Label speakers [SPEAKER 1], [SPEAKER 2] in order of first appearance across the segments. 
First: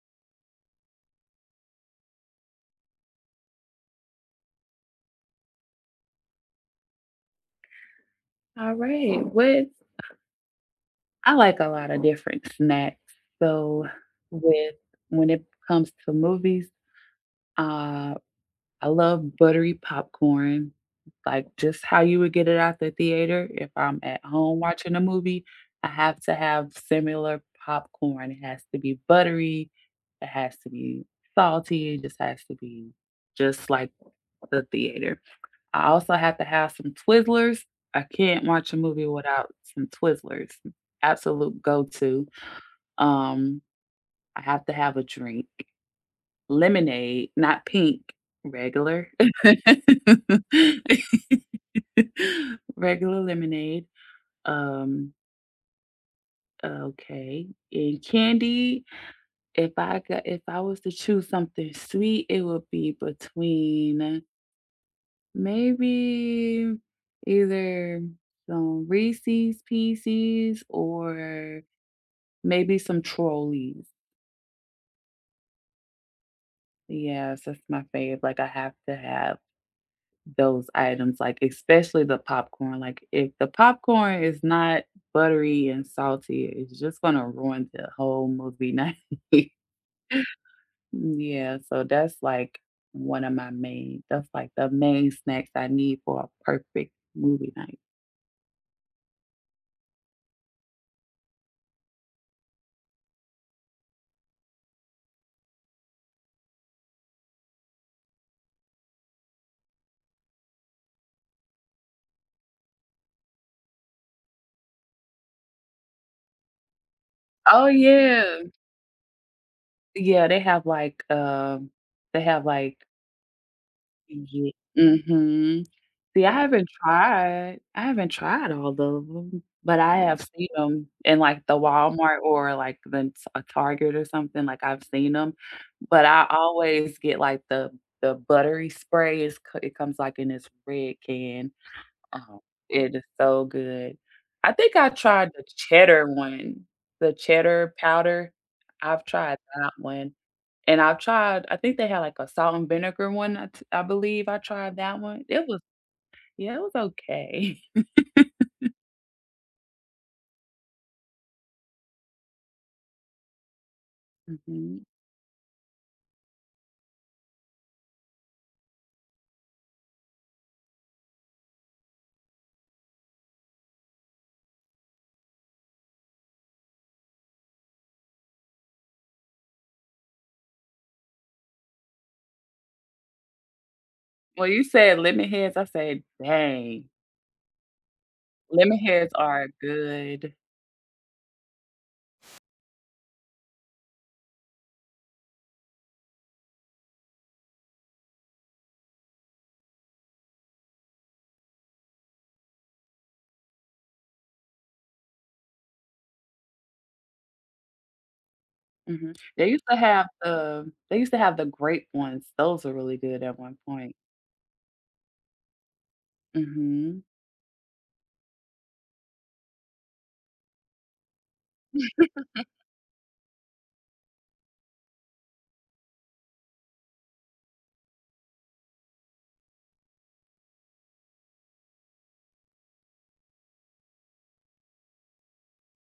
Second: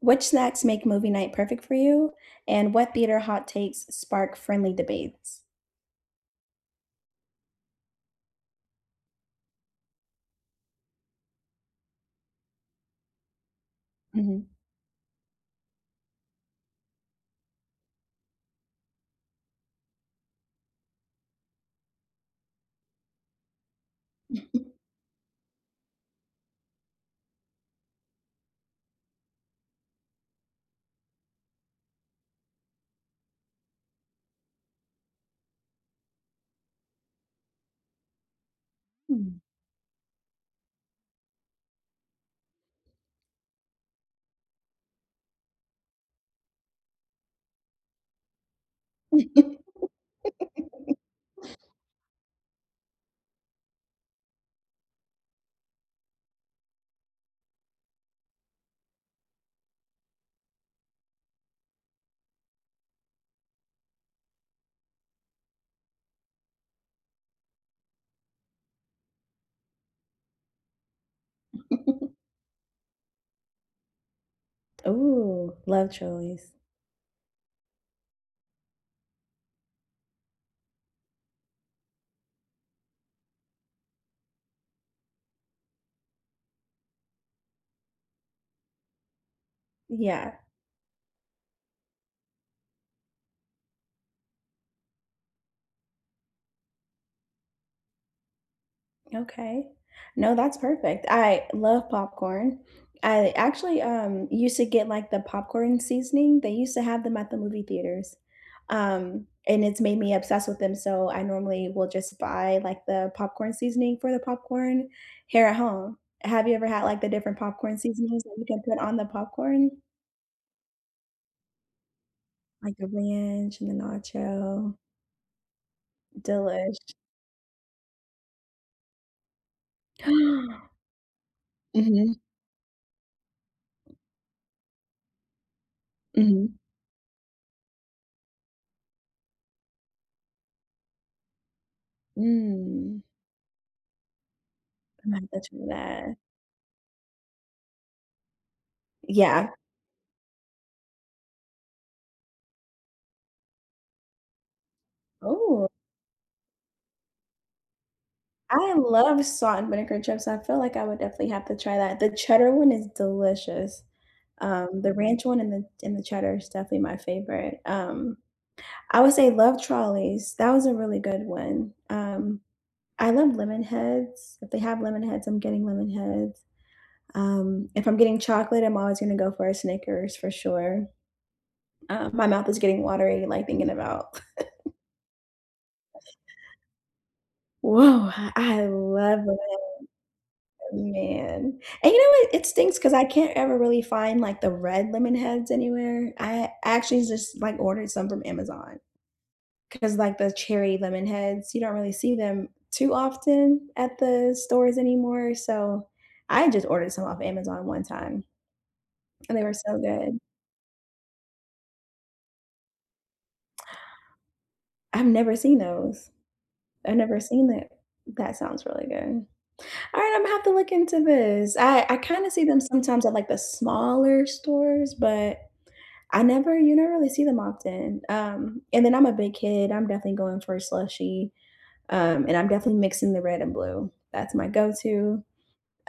[SPEAKER 1] Which snacks make movie night perfect for you? And what theater hot takes spark friendly debates?
[SPEAKER 2] All right. With I like a lot of different snacks. So
[SPEAKER 1] Mhm.
[SPEAKER 2] with when it comes to movies, uh, I love buttery popcorn, like just how you would get it out the theater. If I'm at home watching a movie, I have to have similar popcorn. It has to be buttery. It has to be salty. It just has to be just like the theater. I also have to have some Twizzlers. I can't watch a movie without some Twizzlers. Absolute go to. Um, I have to have a drink. Lemonade, not pink, regular. Regular lemonade. Um, okay. And candy, if I was to choose something sweet, it would be between maybe either some Reese's Pieces or maybe some Trolleys.
[SPEAKER 1] Ooh, love Chili's.
[SPEAKER 2] Yes, that's my fave. Like I have to have those items, like especially the popcorn. Like if the popcorn is not buttery and salty, it's just gonna ruin the whole movie night.
[SPEAKER 1] Yeah.
[SPEAKER 2] Yeah, so that's like one of my main that's like the main snacks I need for a perfect movie night.
[SPEAKER 1] Okay. No, that's perfect. I love popcorn. I actually used to get like the popcorn seasoning. They used to have them at the movie theaters. And it's made me obsessed with them, so I normally will just buy like the popcorn seasoning for the popcorn here at home. Have you ever had like the different
[SPEAKER 2] Oh
[SPEAKER 1] popcorn
[SPEAKER 2] yeah.
[SPEAKER 1] seasonings that you can put on the popcorn?
[SPEAKER 2] Yeah, they have,
[SPEAKER 1] Like
[SPEAKER 2] like
[SPEAKER 1] the ranch and the
[SPEAKER 2] ye
[SPEAKER 1] nacho.
[SPEAKER 2] mhm. See, I yeah, haven't
[SPEAKER 1] Delish.
[SPEAKER 2] tried I haven't tried all of them, but I have seen them in, like, the
[SPEAKER 1] Mhm.
[SPEAKER 2] Walmart or, like, the t a Target or something, like, I've seen them, but I
[SPEAKER 1] Mhm.
[SPEAKER 2] always get, like, the buttery spray, Is c it comes, like, in this red can. Oh, it
[SPEAKER 1] Mm.
[SPEAKER 2] is so good. I think I
[SPEAKER 1] I might
[SPEAKER 2] tried
[SPEAKER 1] have
[SPEAKER 2] the
[SPEAKER 1] to try
[SPEAKER 2] cheddar
[SPEAKER 1] that.
[SPEAKER 2] one, the cheddar powder. I've tried
[SPEAKER 1] Yeah.
[SPEAKER 2] that one, and I've tried I think they had, like, a salt and vinegar one, I believe I tried that one. It was
[SPEAKER 1] Oh.
[SPEAKER 2] yeah, it was okay.
[SPEAKER 1] I love salt and vinegar chips. I feel like I would definitely have to try that. The cheddar one is delicious.
[SPEAKER 2] Mhm.
[SPEAKER 1] The ranch one and the cheddar is definitely my favorite. I would say love trolleys, that was a really good one. I love lemon heads. If they have lemon heads, I'm getting lemon heads. If I'm getting chocolate, I'm always gonna go for a Snickers for sure. My mouth is getting watery, like, thinking about.
[SPEAKER 2] Well, you said lemon heads, I said, "Dang,
[SPEAKER 1] Whoa, I
[SPEAKER 2] lemon heads
[SPEAKER 1] love
[SPEAKER 2] are
[SPEAKER 1] lemon.
[SPEAKER 2] good."
[SPEAKER 1] Man. And you know what? It stinks because I can't ever really find like the red lemon heads anywhere. I actually just like ordered some from Amazon because like the cherry lemon heads, you don't really see them too often at the stores anymore. So I just ordered some off Amazon one time
[SPEAKER 2] Mhm.
[SPEAKER 1] and they were so good.
[SPEAKER 2] They used to have the grape ones. Those were really good at one point.
[SPEAKER 1] I've never seen those. I've
[SPEAKER 2] Mhm.
[SPEAKER 1] never seen that. That sounds really good. All right, I'm gonna have to look into this. I kind of see them sometimes at like the smaller stores, but I never you never really see them often. And then I'm a big kid. I'm definitely going for a slushie. And I'm definitely mixing the red and blue. That's my go-to.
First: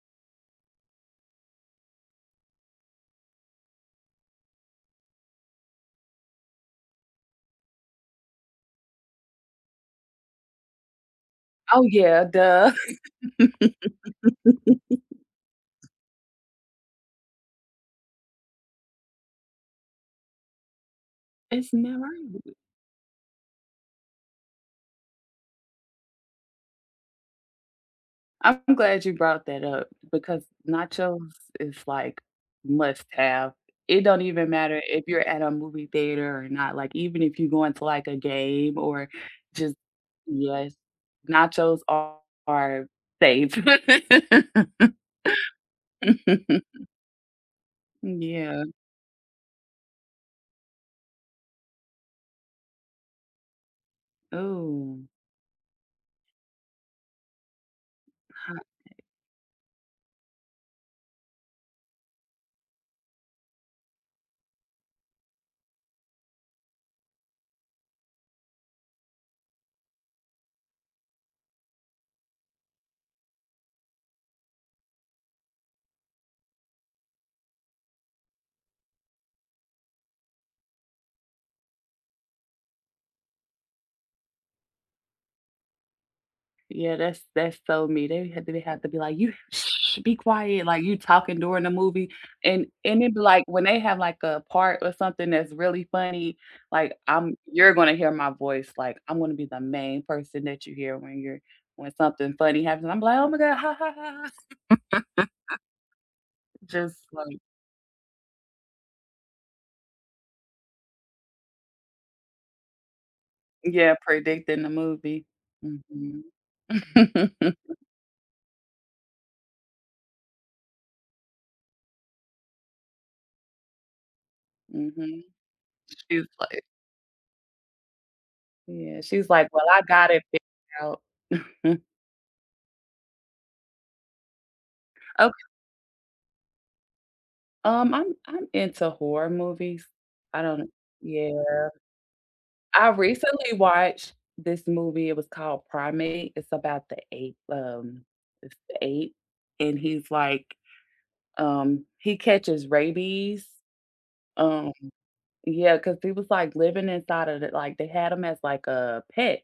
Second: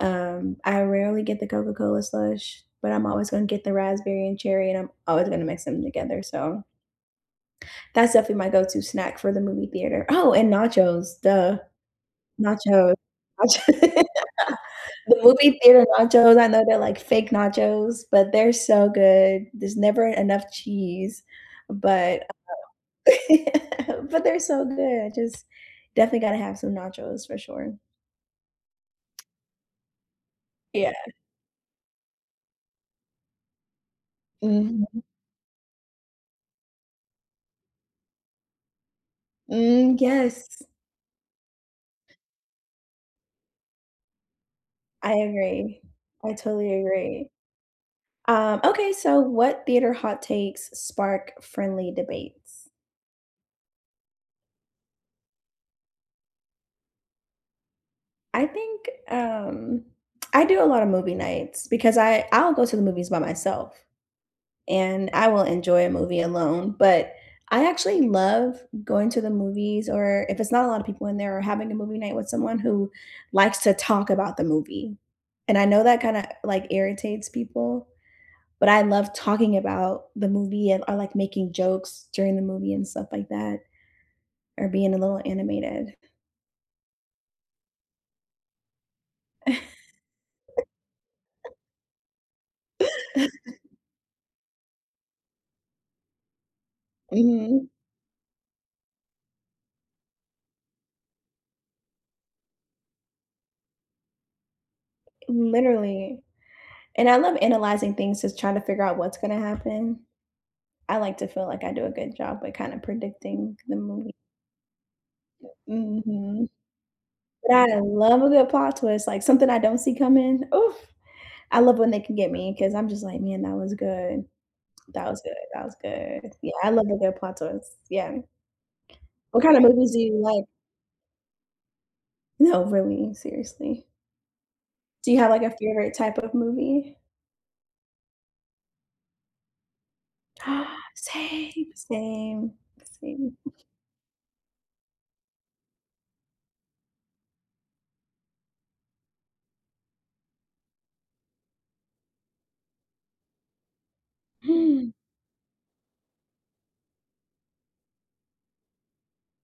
[SPEAKER 1] I rarely get the Coca-Cola slush, but I'm always going to get the raspberry and cherry, and I'm always going to mix them together. So that's definitely my go-to snack for the movie theater. Oh, and nachos, duh,
[SPEAKER 2] Oh, yeah, duh.
[SPEAKER 1] nachos. Nachos. The movie theater nachos, I know they're like fake nachos, but they're so good. There's never enough cheese,
[SPEAKER 2] It's never
[SPEAKER 1] but but they're so good. I just definitely gotta have some nachos for sure.
[SPEAKER 2] I'm glad you brought that up because
[SPEAKER 1] Yeah.
[SPEAKER 2] nachos is like must have. It don't even matter
[SPEAKER 1] Mhm.
[SPEAKER 2] if you're at a movie theater or not. Like even if you go into like a game or just
[SPEAKER 1] Mm, yes.
[SPEAKER 2] yes, nachos are safe.
[SPEAKER 1] I agree. I totally agree.
[SPEAKER 2] Yeah.
[SPEAKER 1] Okay, so what theater hot takes spark friendly debates?
[SPEAKER 2] Oh.
[SPEAKER 1] I think, I do a lot of movie nights because I'll go to the movies by myself, and I will enjoy a movie alone, but I actually love going to the movies or if it's not a lot of people in there or having a movie night with someone who likes to talk about the movie. And I know that kinda, like, irritates people, but I love talking about the movie and or, like, making jokes during the movie and stuff like that or being a little animated.
[SPEAKER 2] Yeah, that's so me. They have to be like, "You shh, be quiet," like, you talking during the movie, and it'd be like when they have, like, a part or something that's really funny, like, I'm
[SPEAKER 1] Mhm.
[SPEAKER 2] you're gonna hear my voice, like, I'm gonna be the main person that you hear when you're when something funny happens, I'm like, "Oh my god, ha, ha, ha, ha,"
[SPEAKER 1] Literally.
[SPEAKER 2] just
[SPEAKER 1] And I love
[SPEAKER 2] like
[SPEAKER 1] analyzing things, just trying to figure out what's gonna happen. I like to feel like I do a good job at kinda predicting the
[SPEAKER 2] yeah,
[SPEAKER 1] movie.
[SPEAKER 2] predicting the movie. Mhm.
[SPEAKER 1] Mhm.
[SPEAKER 2] Mhm.
[SPEAKER 1] But I love a good plot twist, like, something I don't see coming. Oof. I love when they can get me because 'cause I'm just like, "Man, that was good. That was good. That was
[SPEAKER 2] She's
[SPEAKER 1] good." Yeah,
[SPEAKER 2] like
[SPEAKER 1] I love a good plot twist. Yeah.
[SPEAKER 2] yeah, she's
[SPEAKER 1] What
[SPEAKER 2] like,
[SPEAKER 1] kind of
[SPEAKER 2] "Well, I
[SPEAKER 1] movies do
[SPEAKER 2] got
[SPEAKER 1] you
[SPEAKER 2] it
[SPEAKER 1] like?
[SPEAKER 2] figured out."
[SPEAKER 1] No, really, seriously. Do you have, like, a favorite type of movie?
[SPEAKER 2] I'm into horror movies. I don't yeah.
[SPEAKER 1] Same, same,
[SPEAKER 2] I
[SPEAKER 1] same.
[SPEAKER 2] recently watched this movie, it was called Primate. It's about the ape, it's the ape, and he catches rabies. Um,
[SPEAKER 1] Mm.
[SPEAKER 2] yeah, because he was like living inside of it, like they had him as like a pet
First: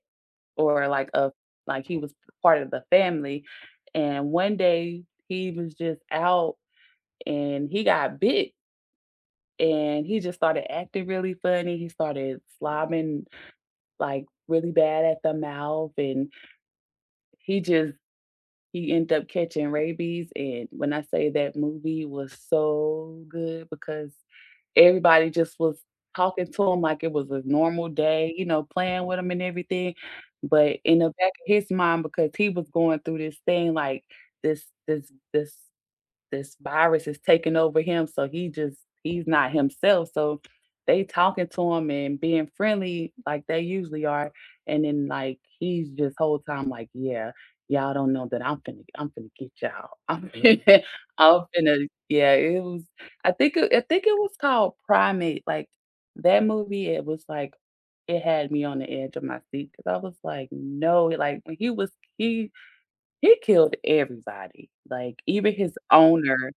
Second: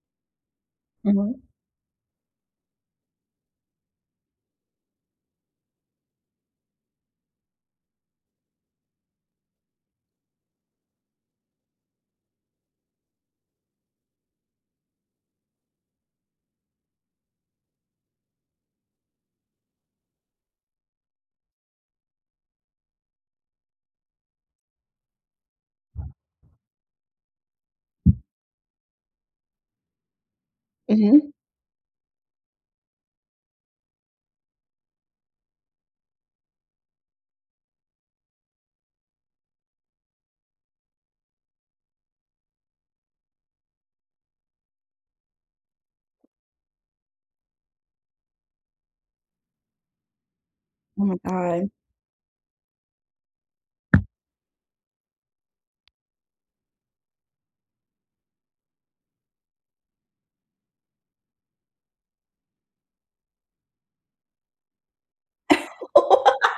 [SPEAKER 2] or like a
[SPEAKER 1] Mhm.
[SPEAKER 2] like he was part of the family. And one day he was just out and he got bit and he just started acting really funny. He started slobbing like really bad at the mouth, and he just he ended up catching rabies. And when I say that movie was so good because everybody just was talking to him like it was a normal day, you know, playing with him and everything. But in the
[SPEAKER 1] Mhm.
[SPEAKER 2] back of his mind, because he was going through this thing like this this this this virus is taking over him, so he just he's not himself, so they talking to him and being friendly like they usually are, and then, like, he's just whole time like, "Yeah, y'all don't know that I'm finna get y'all.
[SPEAKER 1] Oh my
[SPEAKER 2] I'm
[SPEAKER 1] god.
[SPEAKER 2] finna" Yeah, it was I think it was called Primate, like, that movie, it was like it had me on the edge of my seat because I was like, "No," like, when he was he he killed everybody, like, even his owner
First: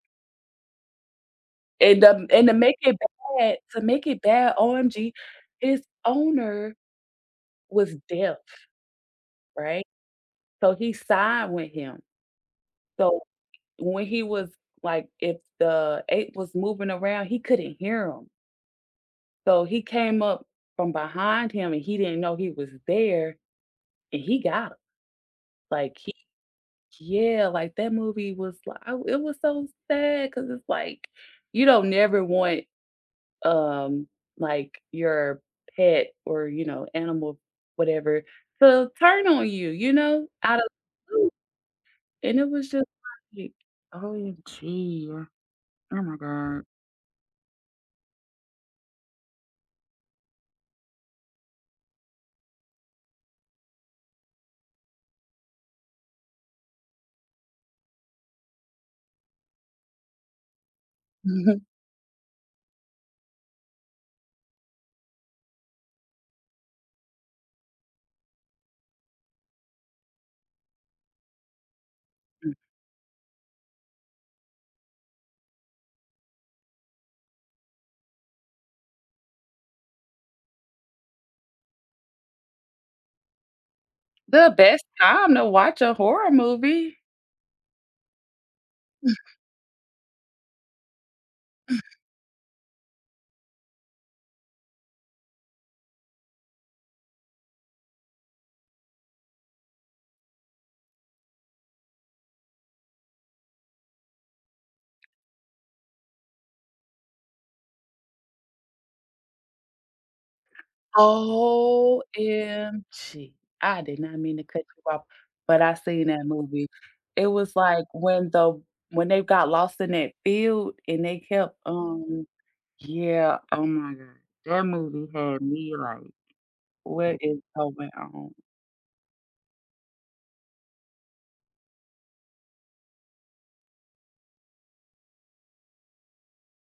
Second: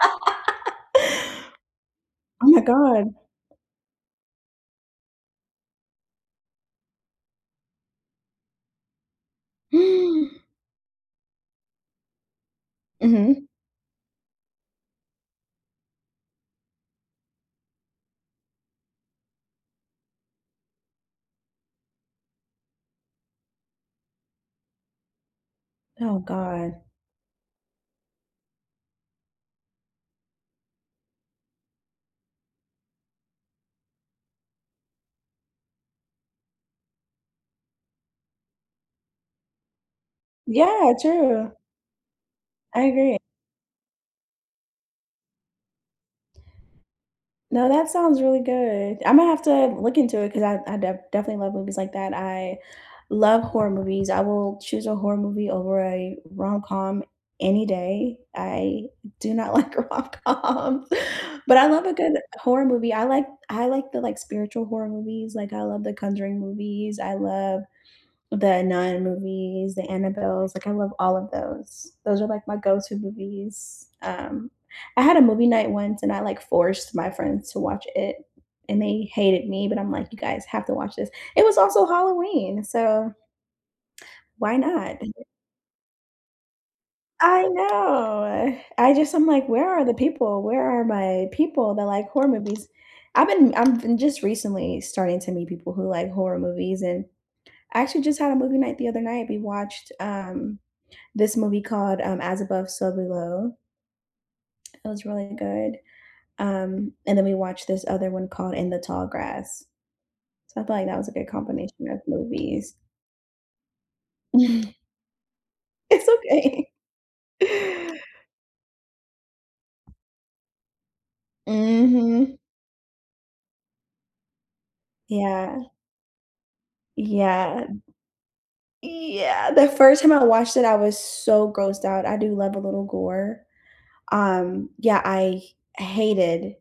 [SPEAKER 2] and
[SPEAKER 1] Oh my god.
[SPEAKER 2] to make it bad, OMG, his owner was deaf, right? So he signed with him. So
[SPEAKER 1] Mhm.
[SPEAKER 2] when he was like, if the ape was moving around, he couldn't hear him. So he came up from behind him and he didn't know he was there and he got him. Like he
[SPEAKER 1] Oh god.
[SPEAKER 2] yeah, like that movie was like, it was so sad because it's like, you don't never want um, like your pet or, you know, animal, whatever, to turn on you, you know, out of
[SPEAKER 1] Yeah,
[SPEAKER 2] the blue.
[SPEAKER 1] true.
[SPEAKER 2] And it was
[SPEAKER 1] I
[SPEAKER 2] just
[SPEAKER 1] agree.
[SPEAKER 2] like, OMG. Oh my God.
[SPEAKER 1] No, that sounds really good. Imma have to look into it because I def definitely love movies like that. I love horror movies. I will choose a horror movie over a rom-com any day. I do not like rom-coms, but I love a good horror movie. I like the, like, spiritual horror movies, like, I love The Conjuring movies. I love the Nun movies, the Annabelles. Like I love all of those. Those are like my go-to movies. I had a movie night once, and I like forced my friends to watch it, and they hated me. But I'm like, you guys have to watch this. It was also Halloween, so
[SPEAKER 2] The
[SPEAKER 1] why
[SPEAKER 2] best
[SPEAKER 1] not?
[SPEAKER 2] time to watch a horror movie.
[SPEAKER 1] I know. I'm like, where are the people? Where are my people that like horror movies? I've been just recently starting to meet people who like horror movies, and I actually just had a movie night the other night. We watched this movie called As Above, So Below. It was really good. And then we watched this other one called In the Tall Grass. So I feel like that was a good combination of movies.
[SPEAKER 2] OMG. I did not mean to cut
[SPEAKER 1] It's
[SPEAKER 2] you off, but I seen that movie.
[SPEAKER 1] okay.
[SPEAKER 2] It was like when the when they got lost in that field and they kept
[SPEAKER 1] Mhm.
[SPEAKER 2] yeah, oh my god. That movie had
[SPEAKER 1] Yeah.
[SPEAKER 2] me like, what is
[SPEAKER 1] Yeah.
[SPEAKER 2] going on?
[SPEAKER 1] Yeah. The first time I watched it, I was so grossed out. I do love a little gore. Um, yeah, I hated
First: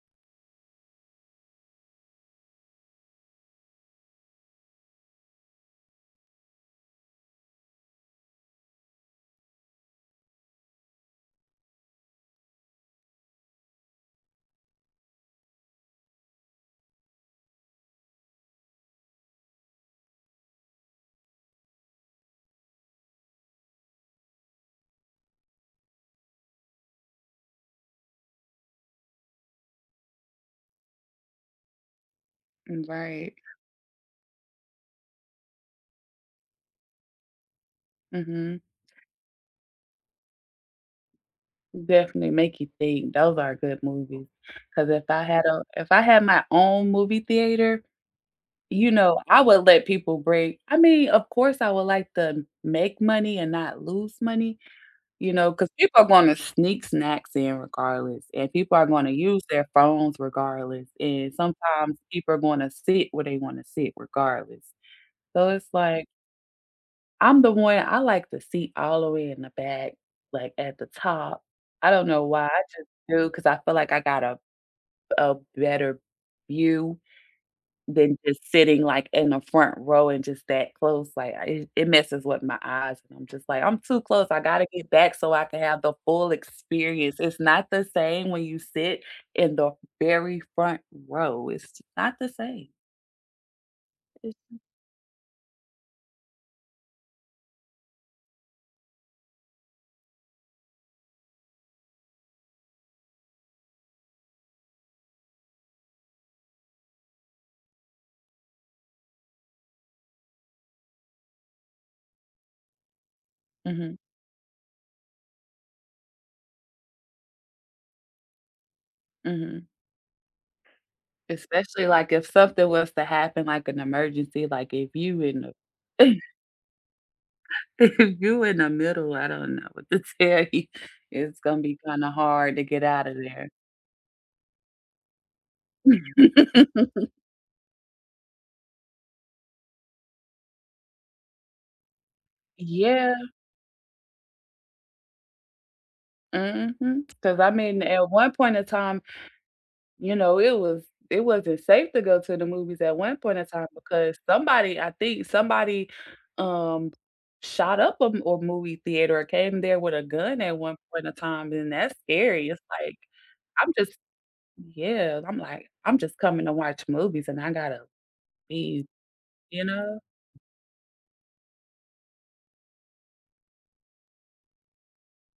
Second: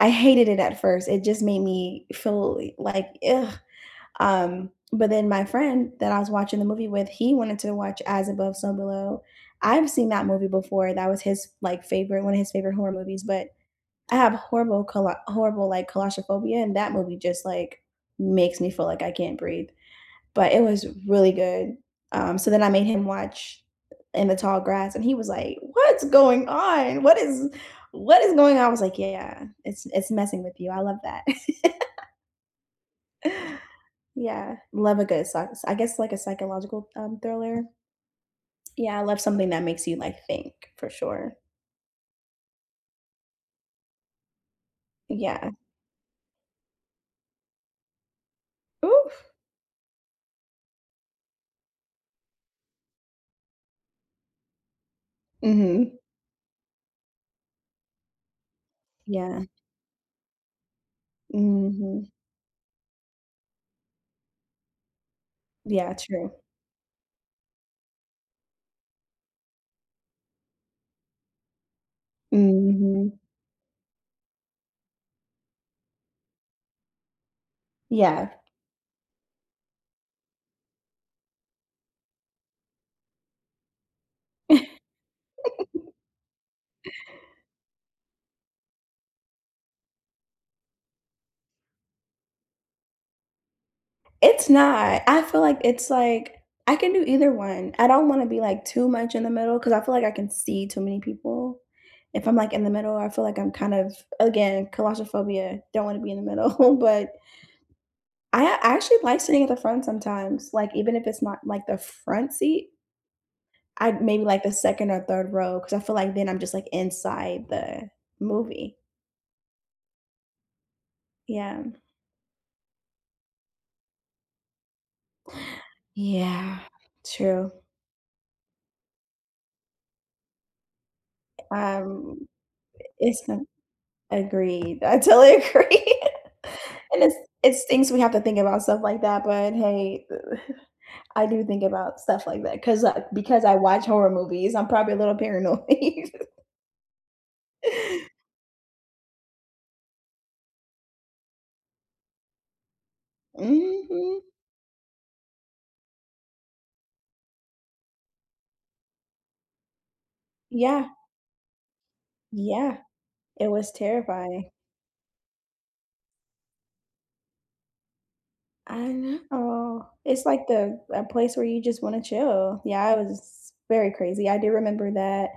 [SPEAKER 1] I hated it at first. It just made me feel like, ugh. But then my friend that I was watching the movie with, he wanted to watch As Above, So Below. I've seen that movie before. That was his like favorite, one of his favorite horror movies. But I have horrible, horrible like claustrophobia, and that movie just like makes me feel like I can't breathe. But it was really good. So then I made him watch In the Tall Grass, and he was like, "What's going on? What is going on?" I was like, "Yeah, it's messing with you. I love that."
[SPEAKER 2] Right.
[SPEAKER 1] Yeah, love a good psych, I guess, like, a psychological, thriller.
[SPEAKER 2] Mhm.
[SPEAKER 1] Yeah, I love something that makes you, like, think for sure.
[SPEAKER 2] Definitely make you think. Those are good movies. Cause
[SPEAKER 1] Yeah.
[SPEAKER 2] if I had my own movie theater, you know,
[SPEAKER 1] Oof.
[SPEAKER 2] I would let people break I mean, of course, I would like to make money and not lose money, you know, cause
[SPEAKER 1] Mhm.
[SPEAKER 2] people are gonna sneak snacks in regardless, and people are gonna use
[SPEAKER 1] Yeah.
[SPEAKER 2] their phones regardless, and sometimes
[SPEAKER 1] Mhm.
[SPEAKER 2] people are gonna sit where they wanna sit regardless. So it's
[SPEAKER 1] Yeah,
[SPEAKER 2] like,
[SPEAKER 1] true.
[SPEAKER 2] I like the seat all the way in the back, like, at the top. I don't know why, I just
[SPEAKER 1] Mhm.
[SPEAKER 2] do because I feel like I got a better view than
[SPEAKER 1] Yeah.
[SPEAKER 2] just sitting, like, in the front row and just that close, like, I it messes with my eyes, and I'm just like, "I'm too close, I gotta get back so I can have the full experience." It's not the same when you sit in the very front row, it's not the same. It's
[SPEAKER 1] It's
[SPEAKER 2] n
[SPEAKER 1] not. I feel like it's like I can do either one. I don't wanna be, like, too much in the middle because I feel like I can see too many people. If I'm, like, in the middle, I feel like I'm kind of, again, claustrophobia, don't wanna be in the middle, but I actually like sitting at the front sometimes, like, even if it's not, like, the front seat,
[SPEAKER 2] mhm.
[SPEAKER 1] I'd maybe, like, the 2nd or 3rd row because I feel like then I'm just, like, inside the movie.
[SPEAKER 2] Mhm.
[SPEAKER 1] Yeah.
[SPEAKER 2] Especially, like, if something was to happen, like an emergency, like, if you in the
[SPEAKER 1] Yeah, true.
[SPEAKER 2] if you in the middle, I don't know what to tell you. It's gonna be kinda
[SPEAKER 1] Um,
[SPEAKER 2] hard to get out of
[SPEAKER 1] it's not
[SPEAKER 2] there.
[SPEAKER 1] agreed. I totally agree. And it's things we have to think about stuff like that, but hey, I do think about stuff like that
[SPEAKER 2] Yeah,
[SPEAKER 1] because I watch horror movies, I'm probably a little paranoid.
[SPEAKER 2] because I mean, at one point in time, you know, it was it wasn't safe to go to the movies at one point in time because
[SPEAKER 1] Mhm.
[SPEAKER 2] somebody I think somebody, um, shot up a movie theater or came there with a gun at one
[SPEAKER 1] Yeah.
[SPEAKER 2] point in time, and that's scary. It's
[SPEAKER 1] Yeah.
[SPEAKER 2] like
[SPEAKER 1] It
[SPEAKER 2] I'm
[SPEAKER 1] was
[SPEAKER 2] just
[SPEAKER 1] terrifying.
[SPEAKER 2] yeah, I'm like, I'm just coming to watch movies and I gotta be,
[SPEAKER 1] I
[SPEAKER 2] you
[SPEAKER 1] know.
[SPEAKER 2] know?
[SPEAKER 1] It's like the a place where you just wanna chill. Yeah, it was very crazy. I do remember that.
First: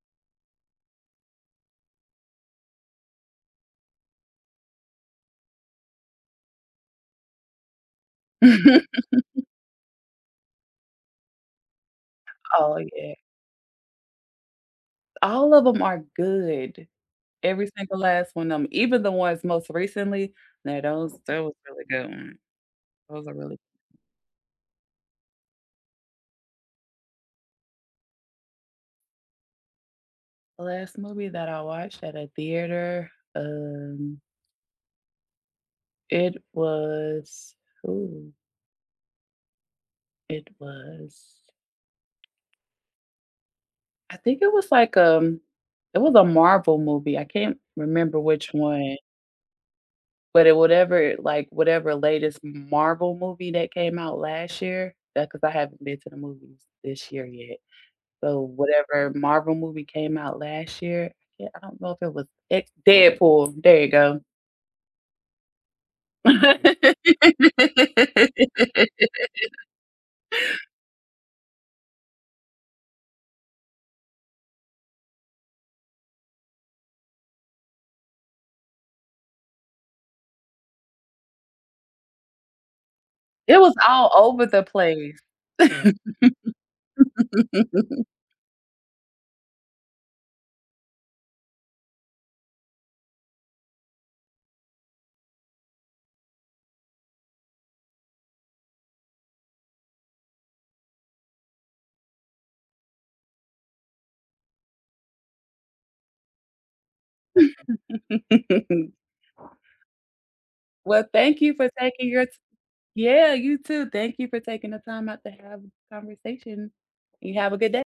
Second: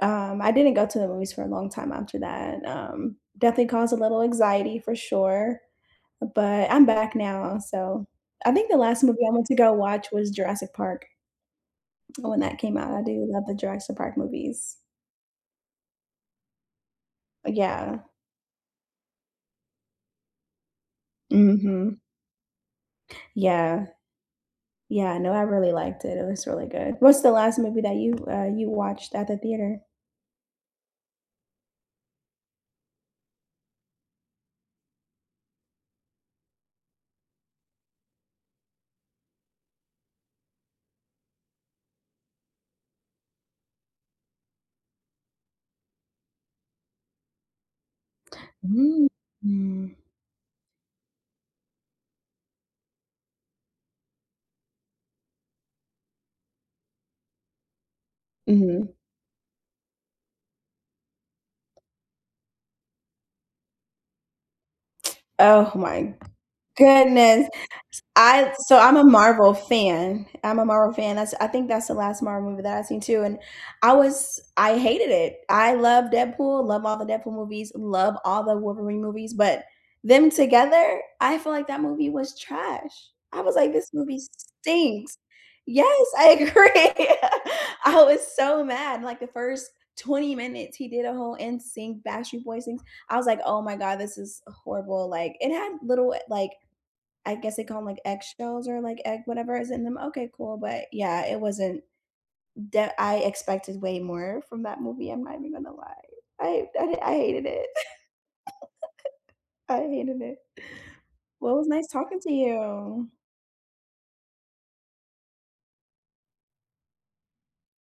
[SPEAKER 1] I didn't go to the movies for a long time after that. Definitely caused a little anxiety for sure, but I'm back now, so I think the last movie I went to go watch was Jurassic Park when that
[SPEAKER 2] Oh,
[SPEAKER 1] came out. I
[SPEAKER 2] yeah.
[SPEAKER 1] do love the Jurassic Park movies.
[SPEAKER 2] All of them are good. Every single
[SPEAKER 1] Yeah.
[SPEAKER 2] last one of them, even the ones most recently, now those that was really
[SPEAKER 1] Mhm.
[SPEAKER 2] good one. Those are really
[SPEAKER 1] Yeah. Yeah, no, I really liked it. It was really good. What's the last movie that you, you watched at the theater?
[SPEAKER 2] the last movie that I watched at a theater, um, it was ooh, it was I think it was like, it was a Marvel movie, I can't remember which one.
[SPEAKER 1] Mm. Mm.
[SPEAKER 2] But it whatever like, whatever latest Marvel movie that came out last year thats because I haven't been to the movies this year yet. So,
[SPEAKER 1] Mhm.
[SPEAKER 2] whatever Marvel movie came out last year, yeah, I don't know if it was X Deadpool, there you go.
[SPEAKER 1] Oh my goodness. I'm a Marvel fan. I'm a Marvel fan. That's I think that's the last Marvel movie that I've seen too. And I hated it. I love Deadpool, love all the Deadpool movies, love all the Wolverine movies, but them together, I feel like that movie was trash. I was
[SPEAKER 2] It
[SPEAKER 1] like,
[SPEAKER 2] was
[SPEAKER 1] this
[SPEAKER 2] all
[SPEAKER 1] movie
[SPEAKER 2] over the
[SPEAKER 1] stinks.
[SPEAKER 2] place.
[SPEAKER 1] Yes, I agree. I was so mad. Like the first 20 minutes, he did a whole in sync Backstreet Boys things. I was like, oh my god, this is horrible. Like it had little like I guess they call them like, eggshells or, like, egg whatever is in them. Okay, cool, but yeah, it wasn't that. I expected way more from that movie, I'm not even gonna lie. I hated it. I hated it.
[SPEAKER 2] Well, thank you
[SPEAKER 1] Well, it was
[SPEAKER 2] for
[SPEAKER 1] nice
[SPEAKER 2] taking
[SPEAKER 1] talking
[SPEAKER 2] your t
[SPEAKER 1] to you.
[SPEAKER 2] yeah, you too. Thank you for taking the time out to have a conversation. You have a good day.